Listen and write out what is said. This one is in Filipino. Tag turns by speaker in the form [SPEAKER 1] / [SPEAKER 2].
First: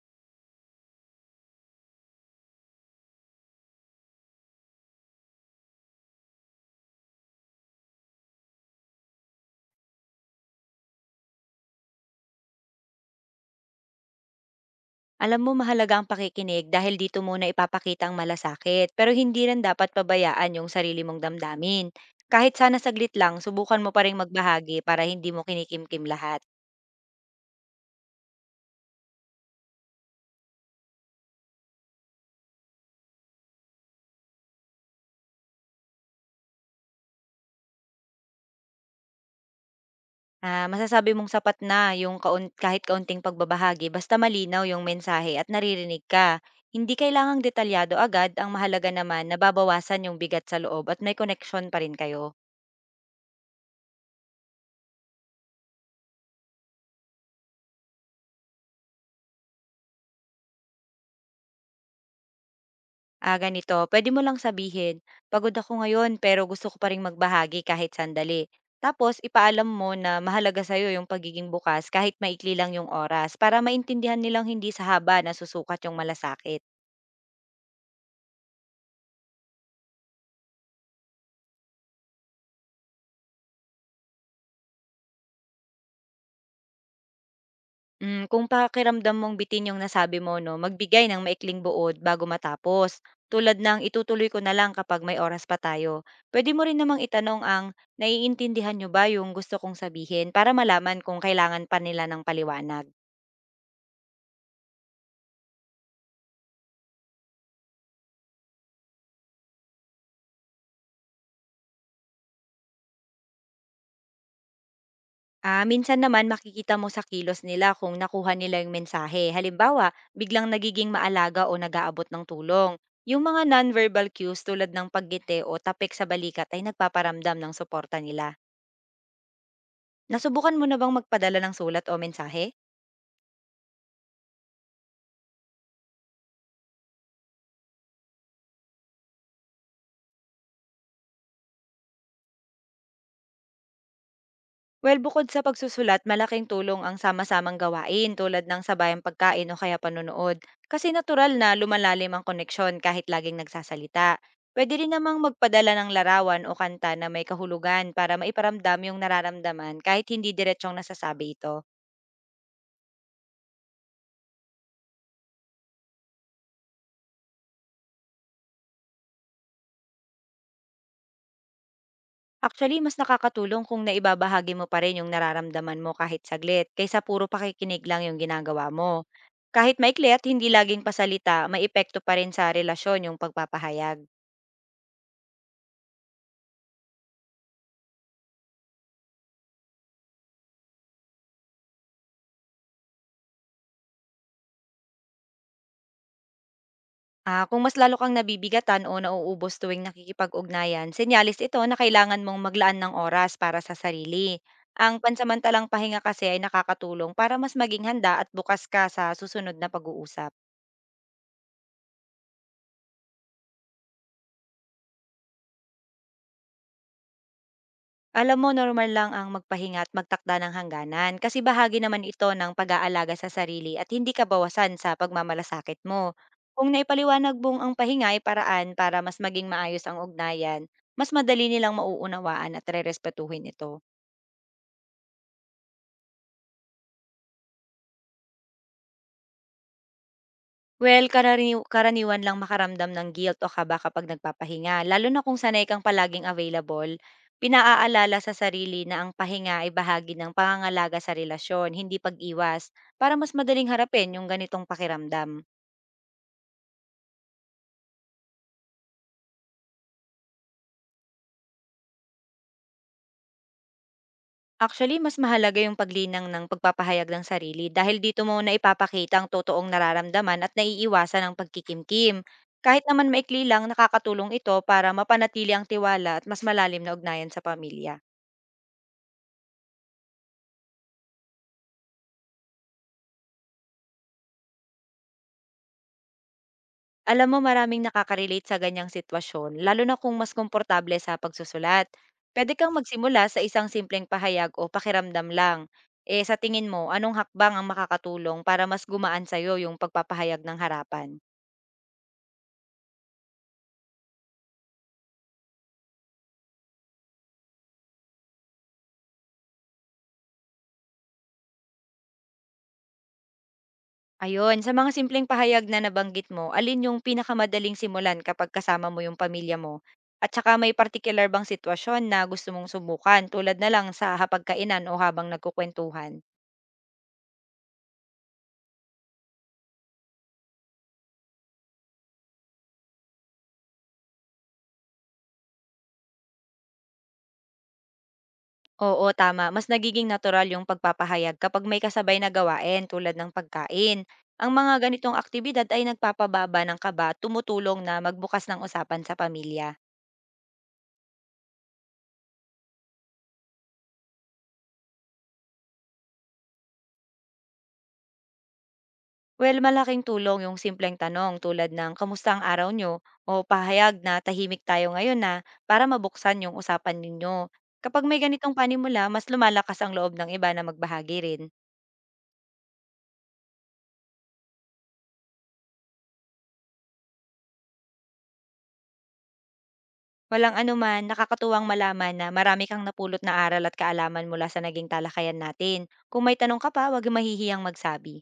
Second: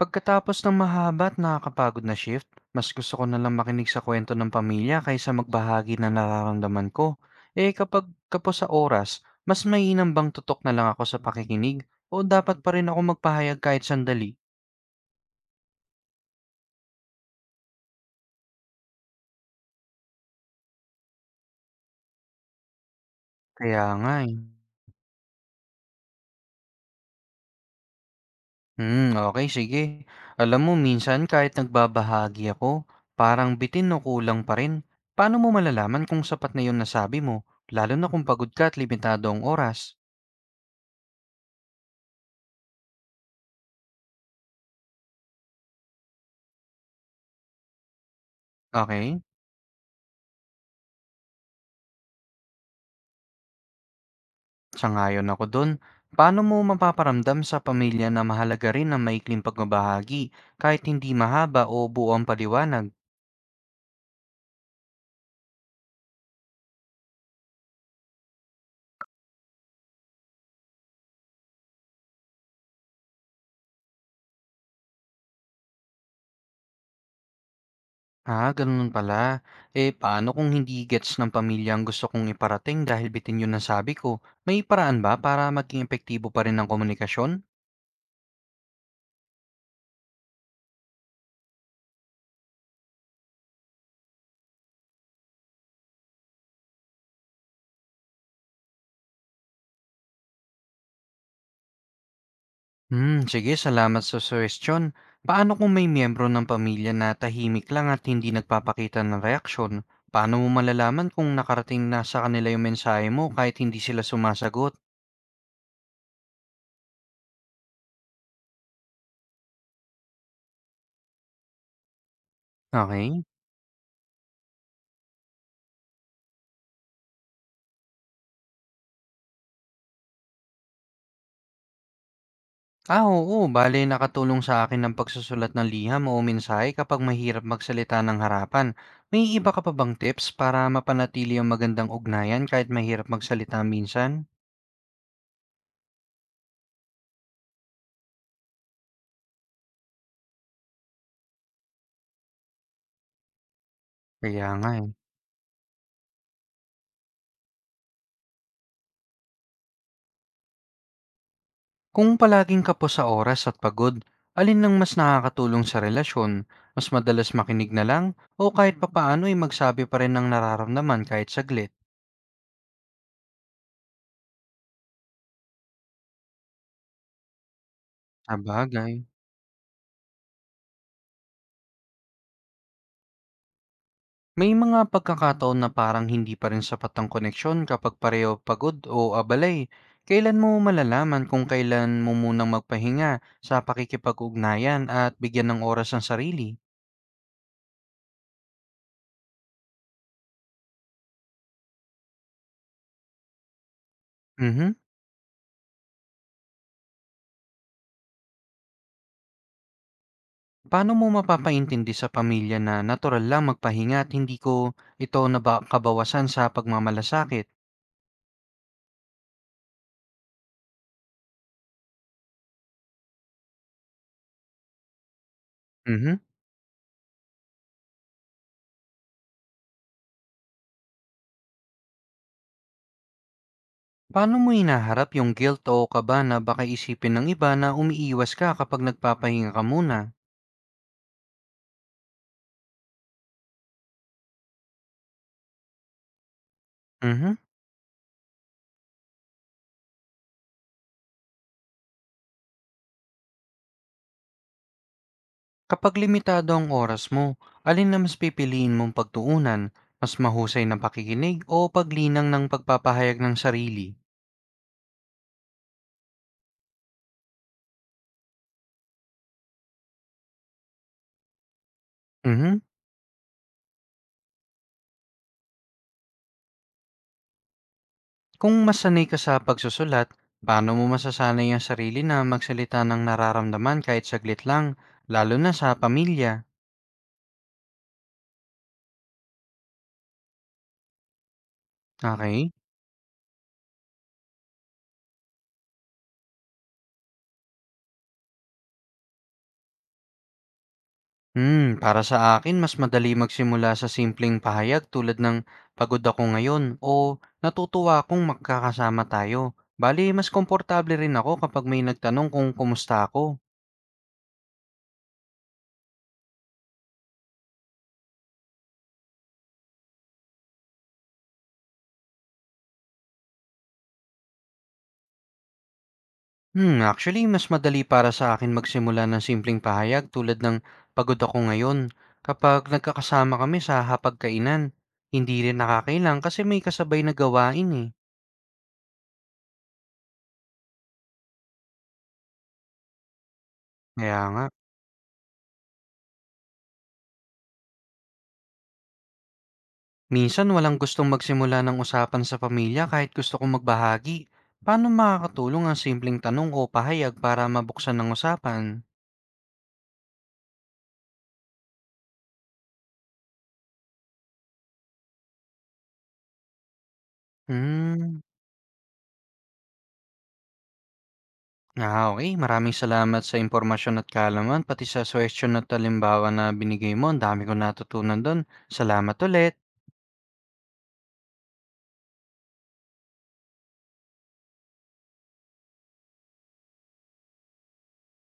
[SPEAKER 1] Pagkatapos ng mahaba at nakakapagod na shift, mas gusto ko na lang makinig sa kwento ng pamilya kaysa magbahagi ng nararamdaman ko. Eh kapag kapos sa oras, mas mainam bang tutok na lang ako sa pakikinig o dapat pa rin ako magpahayag kahit sandali?
[SPEAKER 2] Alam mo mahalaga ang pakikinig dahil dito muna ipapakita ang malasakit, pero hindi rin dapat pabayaan yung sarili mong damdamin. Kahit sana saglit lang, subukan
[SPEAKER 1] Kaya
[SPEAKER 2] mo pa
[SPEAKER 1] nga
[SPEAKER 2] rin
[SPEAKER 1] eh.
[SPEAKER 2] magbahagi para hindi mo kinikimkim lahat.
[SPEAKER 1] Hmm, okay, sige. Alam mo, minsan kahit nagbabahagi ako, parang bitin o kulang pa rin. Paano mo malalaman kung sapat na yun nasabi mo, lalo na kung pagod ka at limitado ang oras?
[SPEAKER 2] Ah, masasabi mong sapat na yung kahit kaunting pagbabahagi basta malinaw yung mensahe at naririnig ka. Hindi kailangang detalyado agad, ang mahalaga
[SPEAKER 1] Okay?
[SPEAKER 2] naman nababawasan yung bigat sa loob at may connection pa rin kayo.
[SPEAKER 1] Sangayon ako dun. Paano mo mapaparamdam sa pamilya na mahalaga rin ang maikling pagbabahagi kahit hindi mahaba o buo ang paliwanag?
[SPEAKER 2] Ah, ganito, pwede mo lang sabihin, pagod ako ngayon pero gusto ko pa ring magbahagi kahit sandali. Tapos ipaalam mo na mahalaga sa'yo yung pagiging bukas kahit maikli lang yung oras para maintindihan nilang hindi sa haba na susukat yung malasakit.
[SPEAKER 1] Ah, ganun pala. Eh, paano kung hindi gets ng pamilya ang gusto kong iparating dahil bitin yun ang sabi ko? May paraan ba para maging epektibo pa rin ang komunikasyon?
[SPEAKER 2] Kung pakiramdam mong bitin yung nasabi mo, no, magbigay ng maikling buod bago matapos. Tulad ng itutuloy ko na lang kapag may oras pa tayo. Pwede mo rin namang itanong ang naiintindihan nyo ba yung gusto kong sabihin para malaman kung kailangan pa nila ng paliwanag.
[SPEAKER 1] Hmm, sige, salamat sa suggestion. Paano kung may miyembro ng pamilya na tahimik lang at hindi nagpapakita ng reaksyon? Paano mo malalaman kung nakarating na sa kanila yung mensahe mo kahit hindi sila sumasagot?
[SPEAKER 2] Ah, minsan naman makikita mo sa kilos nila kung nakuha nila yung mensahe. Halimbawa, biglang nagiging maalaga o nag-aabot ng tulong. Yung
[SPEAKER 1] Okay.
[SPEAKER 2] mga non-verbal cues tulad ng paggiti o tapik sa balikat ay nagpaparamdam ng suporta nila. Nasubukan mo na bang magpadala ng sulat o mensahe?
[SPEAKER 1] Ah, oo, bale nakatulong sa akin ng pagsusulat ng liham o mensahe kapag mahirap magsalita ng harapan. May iba ka pa bang tips para mapanatili ang magandang ugnayan kahit mahirap magsalita minsan?
[SPEAKER 2] Well, bukod sa pagsusulat, malaking tulong ang sama-samang gawain tulad ng sabayang pagkain o kaya panunood. Kasi natural na lumalalim ang koneksyon kahit laging nagsasalita.
[SPEAKER 1] Kaya nga,
[SPEAKER 2] Pwede
[SPEAKER 1] eh.
[SPEAKER 2] rin namang magpadala ng larawan o kanta na may kahulugan para maiparamdam yung nararamdaman kahit hindi diretsong nasasabi ito.
[SPEAKER 1] Kung palaging kapos sa oras at pagod, alin ang mas nakakatulong sa relasyon? Mas madalas makinig na lang o kahit papaano ay magsabi pa rin ng nararamdaman kahit saglit?
[SPEAKER 2] Actually, mas nakakatulong kung naibabahagi mo pa rin yung nararamdaman mo kahit saglit kaysa puro pakikinig lang yung ginagawa mo.
[SPEAKER 1] Sabagay.
[SPEAKER 2] Kahit maikli at hindi laging pasalita, may epekto pa rin sa relasyon yung pagpapahayag.
[SPEAKER 1] May mga pagkakataon na parang hindi pa rin sapat ang koneksyon kapag pareho pagod o abala eh. Kailan mo malalaman kung kailan mo munang magpahinga sa pakikipag-ugnayan at bigyan ng oras ang sarili?
[SPEAKER 2] Ah, kung mas lalo kang nabibigatan o nauubos tuwing nakikipag-ugnayan, senyalis ito na kailangan mong maglaan ng oras para sa sarili.
[SPEAKER 1] Mhm.
[SPEAKER 2] Ang pansamantalang pahinga kasi ay nakakatulong para mas maging handa at bukas ka sa susunod na pag-uusap.
[SPEAKER 1] Paano mo mapapaintindi sa pamilya na natural lang magpahinga at hindi ko ito kabawasan sa pagmamalasakit?
[SPEAKER 2] Alam mo, normal lang ang magpahinga at magtakda ng hangganan kasi bahagi naman ito ng pag-aalaga sa sarili at hindi ka bawasan sa pagmamalasakit mo.
[SPEAKER 1] Mhm.
[SPEAKER 2] Kung naipaliwanag mong ang pahinga ay paraan para mas maging maayos ang ugnayan, mas madali nilang mauunawaan at rerespetuhin ito.
[SPEAKER 1] Paano mo hinaharap yung guilt o kaba na baka isipin ng iba na umiiwas ka kapag nagpapahinga ka muna?
[SPEAKER 2] Well, karaniwan lang makaramdam ng guilt o kaba kapag nagpapahinga, lalo na kung sanay kang palaging available.
[SPEAKER 1] Mhm.
[SPEAKER 2] Pinaalala sa sarili na ang pahinga ay bahagi ng pangangalaga sa relasyon, hindi pag-iwas, para mas madaling harapin yung ganitong pakiramdam.
[SPEAKER 1] Kapag limitado ang oras mo, alin na mas pipiliin mong pagtuunan? Mas mahusay na pakikinig o paglinang ng pagpapahayag ng sarili?
[SPEAKER 2] Actually, mas mahalaga yung paglinang ng pagpapahayag ng sarili dahil dito mo na ipapakita ang totoong nararamdaman at naiiwasan ang pagkikimkim.
[SPEAKER 1] Mhm.
[SPEAKER 2] Kahit naman maikli lang, nakakatulong ito para mapanatili ang tiwala at mas malalim na ugnayan sa pamilya.
[SPEAKER 1] Kung masanay ka sa pagsusulat, paano mo masasanay ang sarili na magsalita ng nararamdaman kahit saglit lang, lalo na sa pamilya?
[SPEAKER 2] Alam mo maraming nakaka-relate sa ganyang sitwasyon, lalo na kung mas komportable sa pagsusulat.
[SPEAKER 1] Okay?
[SPEAKER 2] Pwede kang magsimula sa isang simpleng pahayag o pakiramdam lang. Eh sa tingin mo, anong hakbang ang makakatulong para mas gumaan sa'yo yung pagpapahayag ng harapan?
[SPEAKER 1] Para sa akin, mas madali magsimula sa simpleng pahayag tulad ng pagod ako ngayon o natutuwa akong magkakasama tayo. Bali, mas komportable rin ako kapag may nagtanong kung kumusta ako.
[SPEAKER 2] Ayun, sa mga simpleng pahayag na nabanggit mo, alin yung pinakamadaling simulan kapag kasama mo yung pamilya mo? At saka may particular bang sitwasyon na gusto mong subukan tulad na lang sa hapagkainan o habang nagkukwentuhan?
[SPEAKER 1] Actually, mas madali para sa akin magsimula ng simpleng pahayag tulad ng pagod ako ngayon kapag nagkakasama kami sa hapagkainan. Hindi rin nakakailang kasi may kasabay na gawain eh.
[SPEAKER 2] Oo, tama. Mas nagiging natural yung pagpapahayag kapag may kasabay na gawain tulad ng pagkain.
[SPEAKER 1] Kaya nga.
[SPEAKER 2] Ang mga ganitong aktibidad ay nagpapababa ng kaba, at tumutulong na magbukas ng usapan sa pamilya.
[SPEAKER 1] Minsan walang gustong magsimula ng usapan sa pamilya kahit gusto kong magbahagi. Paano makakatulong ang simpleng tanong o pahayag para mabuksan ng usapan?
[SPEAKER 2] Well, malaking tulong yung simpleng tanong tulad ng kamusta ang araw nyo o pahayag na tahimik tayo ngayon na para mabuksan yung usapan ninyo. Kapag may
[SPEAKER 1] Hmm,
[SPEAKER 2] ganitong panimula, mas lumalakas ang loob ng iba na magbahagi rin.
[SPEAKER 1] ah, okay. Maraming salamat sa impormasyon at kaalaman, pati sa suwestyon at talimbawa na binigay mo. Ang dami kong natutunan doon. Salamat ulit.
[SPEAKER 2] Walang anuman, nakakatuwang malaman na marami kang napulot na aral at kaalaman mula sa naging talakayan natin. Kung may tanong ka pa, huwag mahihiyang magsabi.